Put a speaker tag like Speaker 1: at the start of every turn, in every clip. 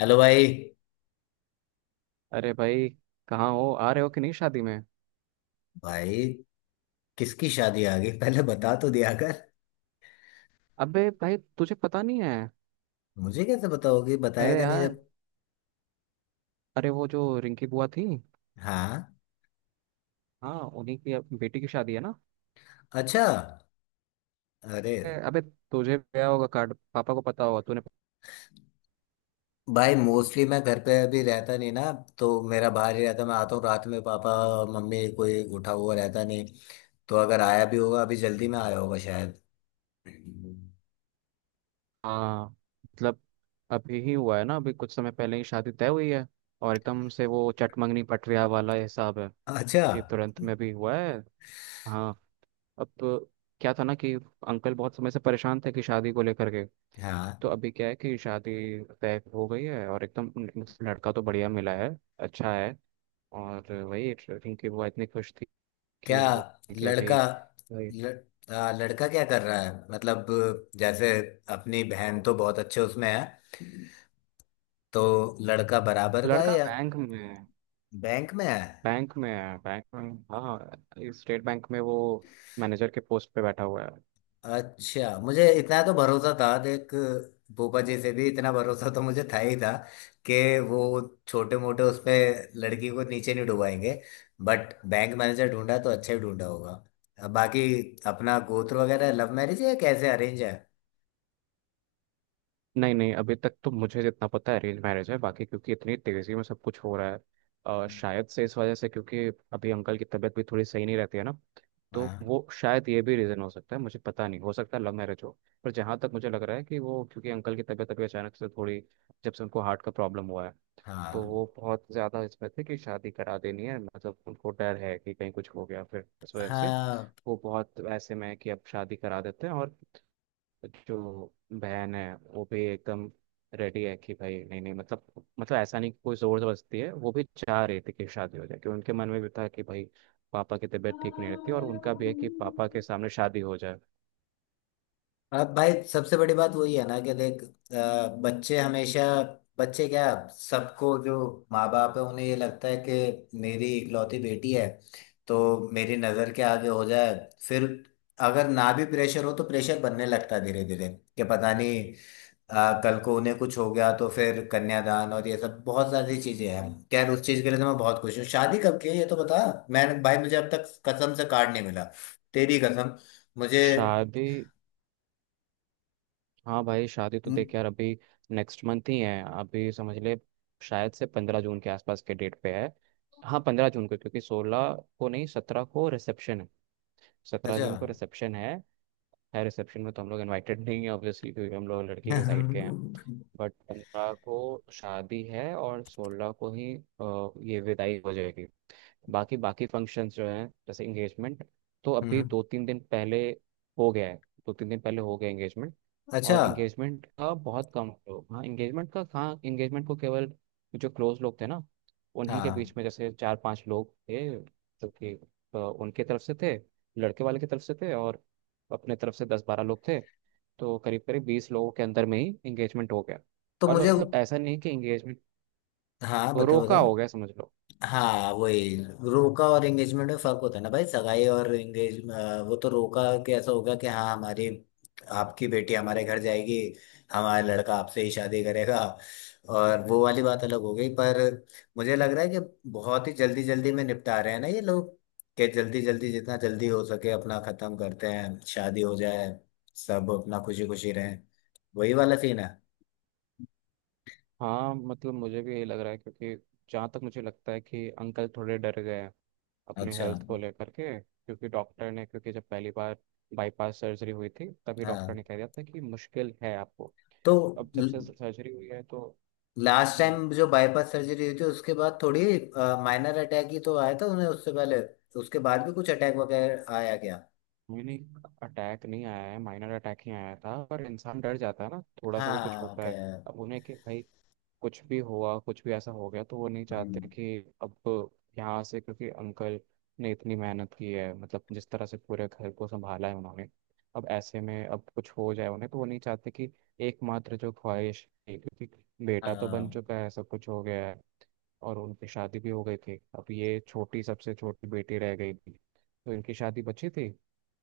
Speaker 1: Hello भाई।
Speaker 2: अरे भाई, कहाँ हो? आ रहे हो कि नहीं शादी में?
Speaker 1: भाई किसकी शादी आ गई पहले बता तो दिया कर।
Speaker 2: अबे भाई, तुझे पता नहीं है।
Speaker 1: मुझे कैसे बताओगे
Speaker 2: अरे
Speaker 1: बताएगा नहीं
Speaker 2: यार,
Speaker 1: जब।
Speaker 2: अरे वो जो रिंकी बुआ थी,
Speaker 1: हाँ।
Speaker 2: हाँ उन्हीं की अब बेटी की शादी है ना।
Speaker 1: अच्छा। अरे
Speaker 2: अबे तुझे गया होगा कार्ड, पापा को पता होगा, तूने?
Speaker 1: भाई मोस्टली मैं घर पे अभी रहता नहीं ना, तो मेरा बाहर ही रहता। मैं आता हूँ रात में, पापा मम्मी कोई उठा हुआ रहता नहीं। तो अगर आया भी होगा अभी जल्दी में आया होगा शायद।
Speaker 2: हाँ, मतलब अभी ही हुआ है ना, अभी कुछ समय पहले ही शादी तय हुई है। और एकदम से वो चटमंगनी पटरिया वाला हिसाब है
Speaker 1: अच्छा।
Speaker 2: कि तुरंत में भी हुआ है। हाँ, अब तो क्या था ना कि अंकल बहुत समय से परेशान थे कि शादी को लेकर के।
Speaker 1: हाँ।
Speaker 2: तो अभी क्या है कि शादी तय हो गई है और एकदम लड़का तो बढ़िया मिला है। अच्छा है। और वही रिंकी बुआ इतनी खुश थी
Speaker 1: क्या?
Speaker 2: कि वो, कि अभी
Speaker 1: लड़का?
Speaker 2: वही
Speaker 1: लड़का क्या कर रहा है मतलब? जैसे अपनी बहन तो बहुत अच्छे उसमें है, तो लड़का बराबर का है
Speaker 2: लड़का
Speaker 1: या?
Speaker 2: बैंक में है।
Speaker 1: बैंक में है?
Speaker 2: बैंक में है बैंक में। हाँ स्टेट बैंक में वो मैनेजर के पोस्ट पे बैठा हुआ है।
Speaker 1: अच्छा, मुझे इतना तो भरोसा था देख। भूपा जी से भी इतना भरोसा तो मुझे था ही था कि वो छोटे मोटे उस पे लड़की को नीचे नहीं डुबाएंगे। बट बैंक मैनेजर ढूंढा तो अच्छा ही ढूंढा होगा। अब बाकी अपना गोत्र वगैरह, लव मैरिज है या कैसे अरेंज है?
Speaker 2: नहीं नहीं, अभी तक तो मुझे जितना पता है अरेंज मैरिज है, बाकी क्योंकि इतनी तेजी में सब कुछ हो रहा है, शायद से इस वजह से, क्योंकि अभी अंकल की तबीयत भी थोड़ी सही नहीं रहती है ना। तो
Speaker 1: हाँ।
Speaker 2: वो शायद ये भी रीज़न हो सकता है, मुझे पता नहीं, हो सकता है लव मैरिज हो। पर जहाँ तक मुझे लग रहा है कि वो, क्योंकि अंकल की तबीयत अभी अचानक से थोड़ी, जब से उनको हार्ट का प्रॉब्लम हुआ है
Speaker 1: हाँ।
Speaker 2: तो वो बहुत ज़्यादा इसमें थे कि शादी करा देनी है। मतलब उनको डर है कि कहीं कुछ हो गया, फिर इस वजह से
Speaker 1: हाँ।
Speaker 2: वो बहुत ऐसे में है कि अब शादी करा देते हैं। और जो बहन है वो भी एकदम रेडी है कि भाई नहीं नहीं, मतलब ऐसा नहीं कि कोई जोर जबरदस्ती है, वो भी चाह रही थी कि शादी हो जाए, क्योंकि उनके मन में भी था कि भाई पापा की तबीयत ठीक नहीं रहती, और उनका भी है कि पापा के सामने शादी हो जाए।
Speaker 1: अब भाई सबसे बड़ी बात वही है ना कि देख बच्चे हमेशा, बच्चे क्या, सबको जो माँ बाप है उन्हें ये लगता है कि मेरी इकलौती बेटी है, तो मेरी नज़र के आगे हो जाए। फिर अगर ना भी प्रेशर हो तो प्रेशर बनने लगता है धीरे धीरे कि पता नहीं कल को उन्हें कुछ हो गया तो फिर कन्यादान और ये सब बहुत सारी चीज़ें हैं। खैर, उस चीज़ के लिए तो मैं बहुत खुश हूँ। शादी कब की है ये तो बता। मैंने, भाई मुझे अब तक कसम से कार्ड नहीं मिला। तेरी कसम मुझे।
Speaker 2: शादी, हाँ भाई शादी तो देख यार, अभी नेक्स्ट मंथ ही है, अभी समझ ले। शायद से 15 जून के आसपास के डेट पे है। हाँ 15 जून को, क्योंकि सोलह को नहीं 17 को रिसेप्शन है, सत्रह
Speaker 1: अच्छा।
Speaker 2: जून को रिसेप्शन है। है, रिसेप्शन में तो हम लोग इनवाइटेड नहीं है ऑब्वियसली, क्योंकि हम लोग लड़की के साइड के हैं।
Speaker 1: हम्म।
Speaker 2: बट 15 को शादी है और 16 को ही ये विदाई हो जाएगी। बाकी बाकी फंक्शंस जो हैं, जैसे इंगेजमेंट, तो अभी
Speaker 1: हम्म।
Speaker 2: 2-3 दिन पहले हो गया है। 2-3 दिन पहले हो गया इंगेजमेंट।
Speaker 1: अच्छा।
Speaker 2: और इंगेजमेंट का बहुत कम लोग, हाँ इंगेजमेंट का, हाँ इंगेजमेंट को केवल जो क्लोज लोग थे ना उन्हीं के
Speaker 1: हाँ।
Speaker 2: बीच में, जैसे 4-5 लोग थे जो कि उनके तरफ से थे, लड़के वाले की तरफ से थे, और अपने तरफ से 10-12 लोग थे। तो करीब करीब 20 लोगों के अंदर में ही इंगेजमेंट हो गया।
Speaker 1: तो
Speaker 2: और
Speaker 1: मुझे।
Speaker 2: मतलब ऐसा नहीं कि इंगेजमेंट,
Speaker 1: हाँ बता
Speaker 2: रोका हो गया
Speaker 1: बता।
Speaker 2: समझ लो।
Speaker 1: हाँ वही, रोका और एंगेजमेंट में फर्क होता है ना भाई, सगाई और एंगेज, वो तो रोका के ऐसा होगा कि हाँ हमारी आपकी बेटी हमारे घर जाएगी, हमारा लड़का आपसे ही शादी करेगा। और वो वाली बात अलग हो गई, पर मुझे लग रहा है कि बहुत ही जल्दी जल्दी में निपटा रहे हैं ना ये लोग कि जल्दी जल्दी जितना जल्दी हो सके अपना खत्म करते हैं शादी हो जाए, सब अपना खुशी खुशी रहें। वही वाला सीन है।
Speaker 2: हाँ मतलब मुझे भी यही लग रहा है, क्योंकि जहाँ तक मुझे लगता है कि अंकल थोड़े डर गए हैं अपने
Speaker 1: अच्छा।
Speaker 2: हेल्थ को लेकर के, क्योंकि डॉक्टर ने, क्योंकि जब पहली बार बाईपास सर्जरी हुई थी तभी डॉक्टर ने
Speaker 1: हाँ।
Speaker 2: कह दिया था कि मुश्किल है आपको।
Speaker 1: तो
Speaker 2: अब जब से सर्जरी हुई है तो,
Speaker 1: लास्ट
Speaker 2: हाँ,
Speaker 1: टाइम जो बाईपास सर्जरी हुई थी उसके बाद थोड़ी माइनर अटैक ही तो आया था उन्हें, उससे पहले तो। उसके बाद भी कुछ अटैक वगैरह आया क्या?
Speaker 2: मैंने, अटैक नहीं आया है, माइनर अटैक ही आया था पर इंसान डर जाता है ना, थोड़ा सा भी कुछ
Speaker 1: हाँ।
Speaker 2: होता
Speaker 1: क्या?
Speaker 2: है। अब उन्हें कि भाई कुछ भी हुआ, कुछ भी ऐसा हो गया तो वो नहीं चाहते
Speaker 1: हम्म।
Speaker 2: कि अब यहाँ से, क्योंकि अंकल ने इतनी मेहनत की है, मतलब जिस तरह से पूरे घर को संभाला है उन्होंने, अब ऐसे में अब कुछ हो जाए उन्हें तो वो नहीं चाहते कि, एकमात्र जो ख्वाहिश थी, क्योंकि बेटा तो बन
Speaker 1: हाँ।
Speaker 2: चुका है, सब कुछ हो गया है और उनकी शादी भी हो गई थी, अब ये छोटी, सबसे छोटी बेटी रह गई थी, तो इनकी शादी बची थी।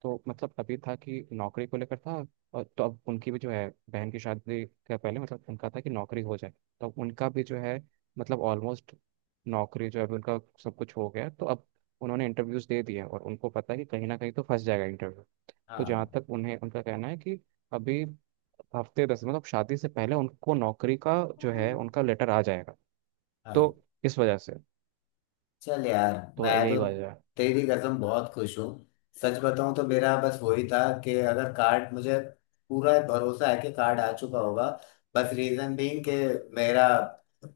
Speaker 2: तो मतलब अभी था कि नौकरी को लेकर था, और तो अब उनकी भी जो है बहन की शादी के पहले, मतलब उनका था कि नौकरी हो जाए। तो अब उनका भी जो है, मतलब ऑलमोस्ट नौकरी जो है अभी उनका सब कुछ हो गया, तो अब उन्होंने इंटरव्यूज दे दिए और उनको पता है कि कहीं ना कहीं तो फंस जाएगा इंटरव्यू। तो जहाँ
Speaker 1: हाँ।
Speaker 2: तक उन्हें उनका कहना है कि अभी हफ्ते दस, मतलब शादी से पहले उनको नौकरी का जो है उनका लेटर आ जाएगा। तो
Speaker 1: हाँ।
Speaker 2: इस वजह से,
Speaker 1: चल यार।
Speaker 2: तो
Speaker 1: मैं
Speaker 2: यही
Speaker 1: तो,
Speaker 2: वजह है
Speaker 1: तेरी कसम बहुत खुश हूँ। सच बताऊं तो मेरा बस वही था कि अगर कार्ड मुझे, पूरा भरोसा है कि कार्ड आ चुका होगा। बस रीजन बीइंग कि मेरा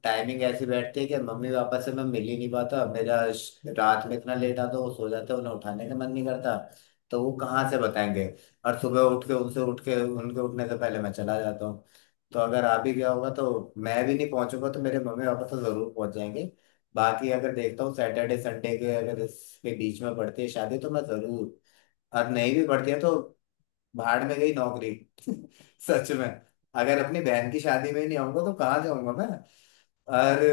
Speaker 1: टाइमिंग ऐसी बैठती है कि मम्मी पापा से मैं मिल ही नहीं पाता। मेरा रात में इतना लेट आता, वो सो जाते हैं, उन्हें उठाने का मन नहीं करता, तो वो कहाँ से बताएंगे। और सुबह उठ के उनसे, उठ के उनके उठने से पहले मैं चला जाता हूँ। तो अगर आ भी गया होगा तो मैं भी नहीं पहुंचूंगा, तो मेरे मम्मी पापा तो जरूर पहुंच जाएंगे। बाकी अगर देखता हूँ सैटरडे संडे के अगर इसके बीच में पड़ती है शादी तो मैं जरूर, और नहीं भी पड़ती है तो भाड़ में गई नौकरी। सच में, अगर अपनी बहन की शादी में ही नहीं आऊंगा तो कहाँ जाऊंगा मैं? और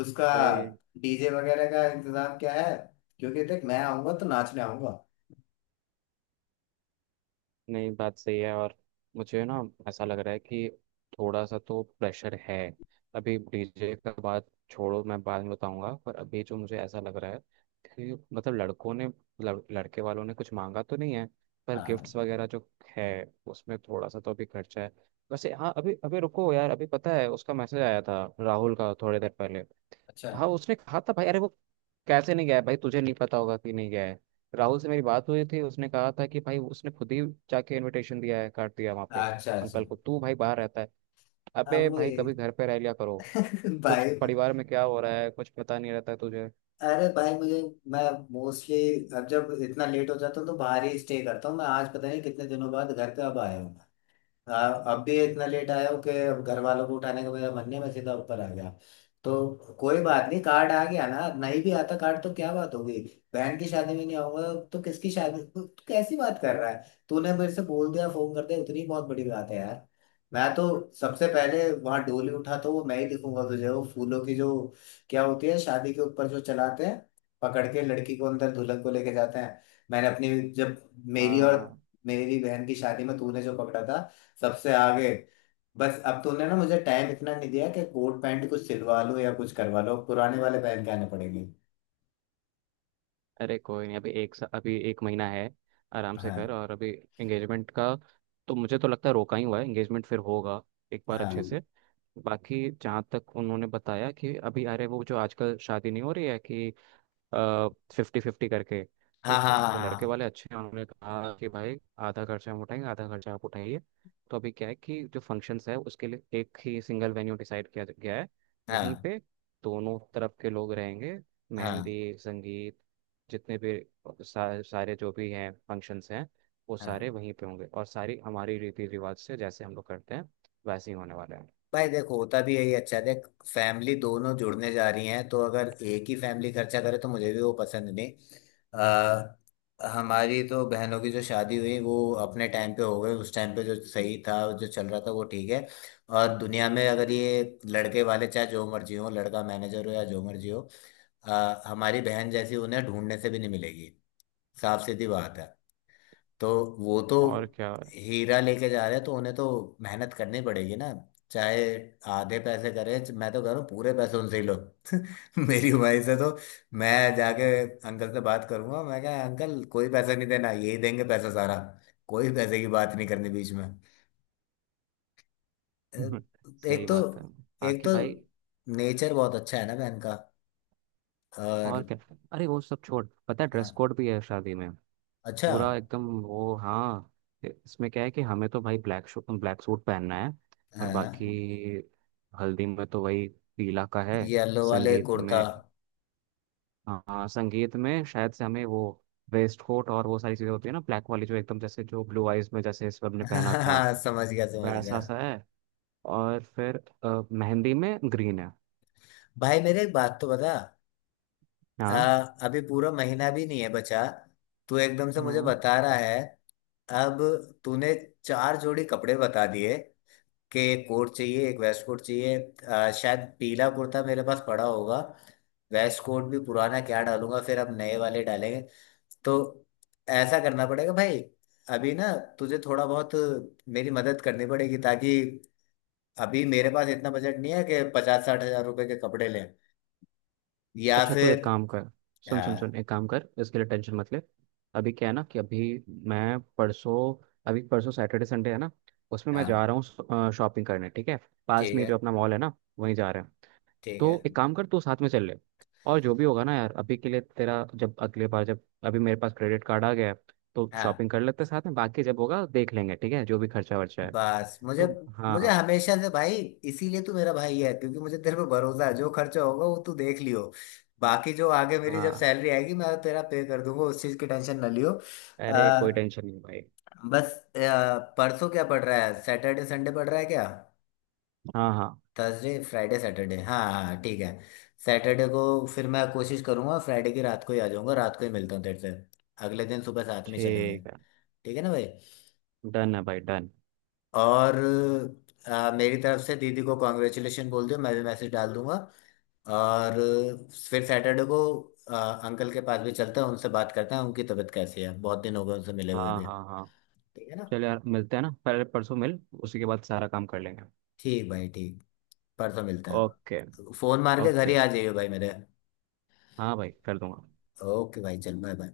Speaker 1: उसका
Speaker 2: भाई।
Speaker 1: डीजे वगैरह का इंतजाम क्या है? क्योंकि देख मैं आऊंगा तो नाचने आऊंगा।
Speaker 2: नहीं, बात सही है, और मुझे ना ऐसा लग रहा है कि थोड़ा सा तो प्रेशर है। अभी डीजे का बात छोड़ो, मैं बाद में बताऊंगा, पर अभी जो मुझे ऐसा लग रहा है कि मतलब लड़कों ने, लड़के वालों ने कुछ मांगा तो नहीं है, पर
Speaker 1: हाँ।
Speaker 2: गिफ्ट्स वगैरह जो है, उसमें थोड़ा सा तो अभी खर्चा है। वैसे हाँ, अभी अभी रुको यार, अभी पता है, उसका मैसेज आया था राहुल का थोड़ी देर पहले।
Speaker 1: अच्छा
Speaker 2: तो हाँ उसने कहा था भाई, अरे वो कैसे नहीं गया है भाई? तुझे नहीं पता होगा कि नहीं गया है। राहुल से मेरी बात हुई थी, उसने कहा था कि भाई उसने खुद ही जाके इनविटेशन दिया है, काट दिया वहाँ पे
Speaker 1: अच्छा। अच्छा।
Speaker 2: अंकल को। तू भाई बाहर रहता है, अबे
Speaker 1: अब
Speaker 2: भाई
Speaker 1: वही।
Speaker 2: कभी घर पे रह लिया करो, कुछ
Speaker 1: भाई,
Speaker 2: परिवार में क्या हो रहा है कुछ पता नहीं रहता है तुझे।
Speaker 1: अरे भाई मुझे, मैं मोस्टली, अब जब इतना लेट हो जाता हूँ तो बाहर ही स्टे करता हूँ। मैं आज पता नहीं कितने दिनों बाद घर पे अब आया हूँ। हाँ, अब भी इतना लेट आया हूँ कि अब घर वालों को उठाने का मेरा मन नहीं, मैं सीधा ऊपर आ गया। तो कोई बात नहीं, कार्ड आ गया ना, नहीं भी आता कार्ड तो क्या बात होगी, बहन की शादी में नहीं आऊंगा तो किसकी शादी? तू तू कैसी बात कर रहा है, तूने मेरे से बोल दिया, फोन कर दिया, उतनी बहुत बड़ी बात है यार। मैं तो सबसे पहले वहां डोली उठा तो वो मैं ही दिखूंगा तुझे, वो फूलों की जो क्या होती है शादी के ऊपर जो चलाते हैं, पकड़ के लड़की को अंदर दुल्हन को लेके जाते हैं। मैंने अपनी, जब
Speaker 2: हाँ
Speaker 1: मेरी और
Speaker 2: हाँ,
Speaker 1: मेरी बहन की शादी में तूने जो पकड़ा था सबसे आगे। बस अब तूने ना मुझे टाइम इतना नहीं दिया कि कोट पैंट कुछ सिलवा लो या कुछ करवा लो, पुराने वाले पहन के आने पड़ेंगे।
Speaker 2: अरे कोई नहीं, अभी अभी एक महीना है, आराम से
Speaker 1: हाँ।
Speaker 2: कर। और अभी एंगेजमेंट का तो मुझे तो लगता है रोका ही हुआ है, एंगेजमेंट फिर होगा एक बार अच्छे
Speaker 1: हाँ।
Speaker 2: से। बाकी जहाँ तक उन्होंने बताया कि अभी, अरे वो जो आजकल शादी नहीं हो रही है कि फिफ्टी फिफ्टी करके,
Speaker 1: हाँ।
Speaker 2: तो
Speaker 1: हाँ।
Speaker 2: लड़के
Speaker 1: हाँ।
Speaker 2: वाले अच्छे हैं, उन्होंने कहा कि भाई आधा खर्चा हम उठाएंगे आधा खर्चा आप उठाइए। तो अभी क्या है कि जो फंक्शंस है उसके लिए एक ही सिंगल वेन्यू डिसाइड किया गया है,
Speaker 1: हाँ।
Speaker 2: वहीं
Speaker 1: हाँ।
Speaker 2: पे दोनों तरफ के लोग रहेंगे।
Speaker 1: हाँ।
Speaker 2: मेहंदी, संगीत, जितने भी सारे जो भी हैं फंक्शंस हैं, वो
Speaker 1: हाँ।
Speaker 2: सारे
Speaker 1: हाँ।
Speaker 2: वहीं पे होंगे और सारी हमारी रीति रिवाज से जैसे हम लोग करते हैं वैसे ही होने वाले हैं।
Speaker 1: भाई देखो होता भी यही अच्छा है, देख फैमिली दोनों जुड़ने जा रही हैं तो अगर एक ही फैमिली खर्चा करे तो मुझे भी वो पसंद नहीं। अ, हमारी तो बहनों की जो शादी हुई वो अपने टाइम पे हो गई, उस टाइम पे जो सही था जो चल रहा था वो ठीक है। और दुनिया में अगर ये लड़के वाले चाहे जो मर्जी हो, लड़का मैनेजर हो या जो मर्जी हो, हमारी बहन जैसी उन्हें ढूंढने से भी नहीं मिलेगी। साफ सीधी बात है। तो वो तो
Speaker 2: और क्या।
Speaker 1: हीरा लेके जा रहे हैं तो उन्हें तो मेहनत करनी पड़ेगी ना। चाहे आधे पैसे करे, मैं तो कह रहा हूँ पूरे पैसे उनसे ही लो। मेरी उम्र से तो, मैं जाके अंकल से बात करूंगा, मैं क्या अंकल कोई पैसा नहीं देना, यही देंगे पैसा सारा। कोई पैसे की बात नहीं करनी बीच में।
Speaker 2: सही
Speaker 1: एक तो,
Speaker 2: बात है।
Speaker 1: एक
Speaker 2: बाकी
Speaker 1: तो
Speaker 2: भाई,
Speaker 1: नेचर बहुत अच्छा है ना बहन का।
Speaker 2: और
Speaker 1: और
Speaker 2: क्या, अरे वो सब छोड़, पता है
Speaker 1: हाँ।
Speaker 2: ड्रेस कोड भी है शादी में?
Speaker 1: अच्छा।
Speaker 2: पूरा एकदम वो, हाँ। इसमें क्या है कि हमें तो भाई ब्लैक शू ब्लैक सूट पहनना है और
Speaker 1: हाँ।
Speaker 2: बाकी हल्दी में तो वही पीला का है।
Speaker 1: येलो वाले
Speaker 2: संगीत
Speaker 1: कुर्ता।
Speaker 2: में, हाँ संगीत में शायद से हमें वो वेस्ट कोट और वो सारी चीज़ें होती है ना, ब्लैक वाली जो एकदम, जैसे जो ब्लू आइज में जैसे इस सब ने पहना था
Speaker 1: हाँ समझ गया समझ गया।
Speaker 2: वैसा सा है। और फिर मेहंदी में ग्रीन है।
Speaker 1: भाई मेरे एक बात तो बता। अ,
Speaker 2: हाँ,
Speaker 1: अभी पूरा महीना भी नहीं है बचा, तू एकदम से मुझे
Speaker 2: हम्म,
Speaker 1: बता रहा है। अब तूने चार जोड़ी कपड़े बता दिए कि एक कोट चाहिए, एक वेस्ट कोट चाहिए। शायद पीला कुर्ता मेरे पास पड़ा होगा, वेस्ट कोट भी पुराना क्या डालूंगा, फिर अब नए वाले डालेंगे। तो ऐसा करना पड़ेगा भाई, अभी ना तुझे थोड़ा बहुत मेरी मदद करनी पड़ेगी, ताकि अभी मेरे पास इतना बजट नहीं है कि 50-60 हज़ार रुपए के कपड़े लें या
Speaker 2: अच्छा। तो एक
Speaker 1: फिर।
Speaker 2: काम कर, सुन सुन सुन,
Speaker 1: हाँ।
Speaker 2: एक काम कर, इसके लिए टेंशन मत ले। अभी क्या है ना कि अभी, मैं परसों, अभी परसों सैटरडे संडे है ना, उसमें मैं जा
Speaker 1: हाँ।
Speaker 2: रहा हूँ शॉपिंग करने, ठीक है? पास
Speaker 1: ठीक
Speaker 2: में
Speaker 1: है।
Speaker 2: जो अपना मॉल है ना, वहीं जा रहे हैं।
Speaker 1: ठीक है।
Speaker 2: तो एक काम कर तू साथ में चल ले। और जो भी होगा ना यार, अभी के लिए तेरा, जब अगले बार, जब अभी मेरे पास क्रेडिट कार्ड आ गया है तो शॉपिंग
Speaker 1: हाँ।
Speaker 2: कर लेते हैं साथ में, बाकी जब होगा देख लेंगे, ठीक है? जो भी खर्चा वर्चा है।
Speaker 1: बस मुझे,
Speaker 2: तो
Speaker 1: मुझे
Speaker 2: हाँ
Speaker 1: हमेशा से भाई, इसीलिए तू मेरा भाई है क्योंकि मुझे तेरे पे भरोसा है, जो खर्चा होगा वो तू देख लियो। बाकी जो आगे मेरी जब
Speaker 2: हाँ,
Speaker 1: सैलरी आएगी मैं तेरा पे कर दूंगा, उस चीज की टेंशन ना लियो। अ,
Speaker 2: अरे कोई टेंशन नहीं भाई।
Speaker 1: बस परसों क्या पड़ रहा है, सैटरडे संडे पड़ रहा है क्या?
Speaker 2: हाँ हाँ,
Speaker 1: थर्सडे फ्राइडे सैटरडे, हाँ हाँ ठीक है। सैटरडे को फिर मैं कोशिश करूंगा फ्राइडे की रात को ही आ जाऊंगा, रात को ही मिलता हूँ तेरे से, अगले दिन सुबह साथ में चलेंगे।
Speaker 2: ठीक है।
Speaker 1: ठीक है ना भाई?
Speaker 2: डन है भाई डन।
Speaker 1: और मेरी तरफ से दीदी को कॉन्ग्रेचुलेशन बोल दियो, मैं भी मैसेज डाल दूंगा। और फिर सैटरडे को अंकल के पास भी चलते हैं, उनसे बात करते हैं, उनकी तबीयत कैसी है, बहुत दिन हो गए उनसे मिले हुए
Speaker 2: हाँ
Speaker 1: भी।
Speaker 2: हाँ हाँ,
Speaker 1: ठीक है ना?
Speaker 2: चल यार मिलते हैं ना, पहले परसों मिल, उसी के बाद सारा काम कर लेंगे।
Speaker 1: ठीक भाई ठीक। परसों मिलते
Speaker 2: ओके,
Speaker 1: हैं, फोन मार के घर ही
Speaker 2: ओके,
Speaker 1: आ जाइए भाई मेरे।
Speaker 2: हाँ भाई कर दूंगा।
Speaker 1: ओके भाई चल बाय बाय।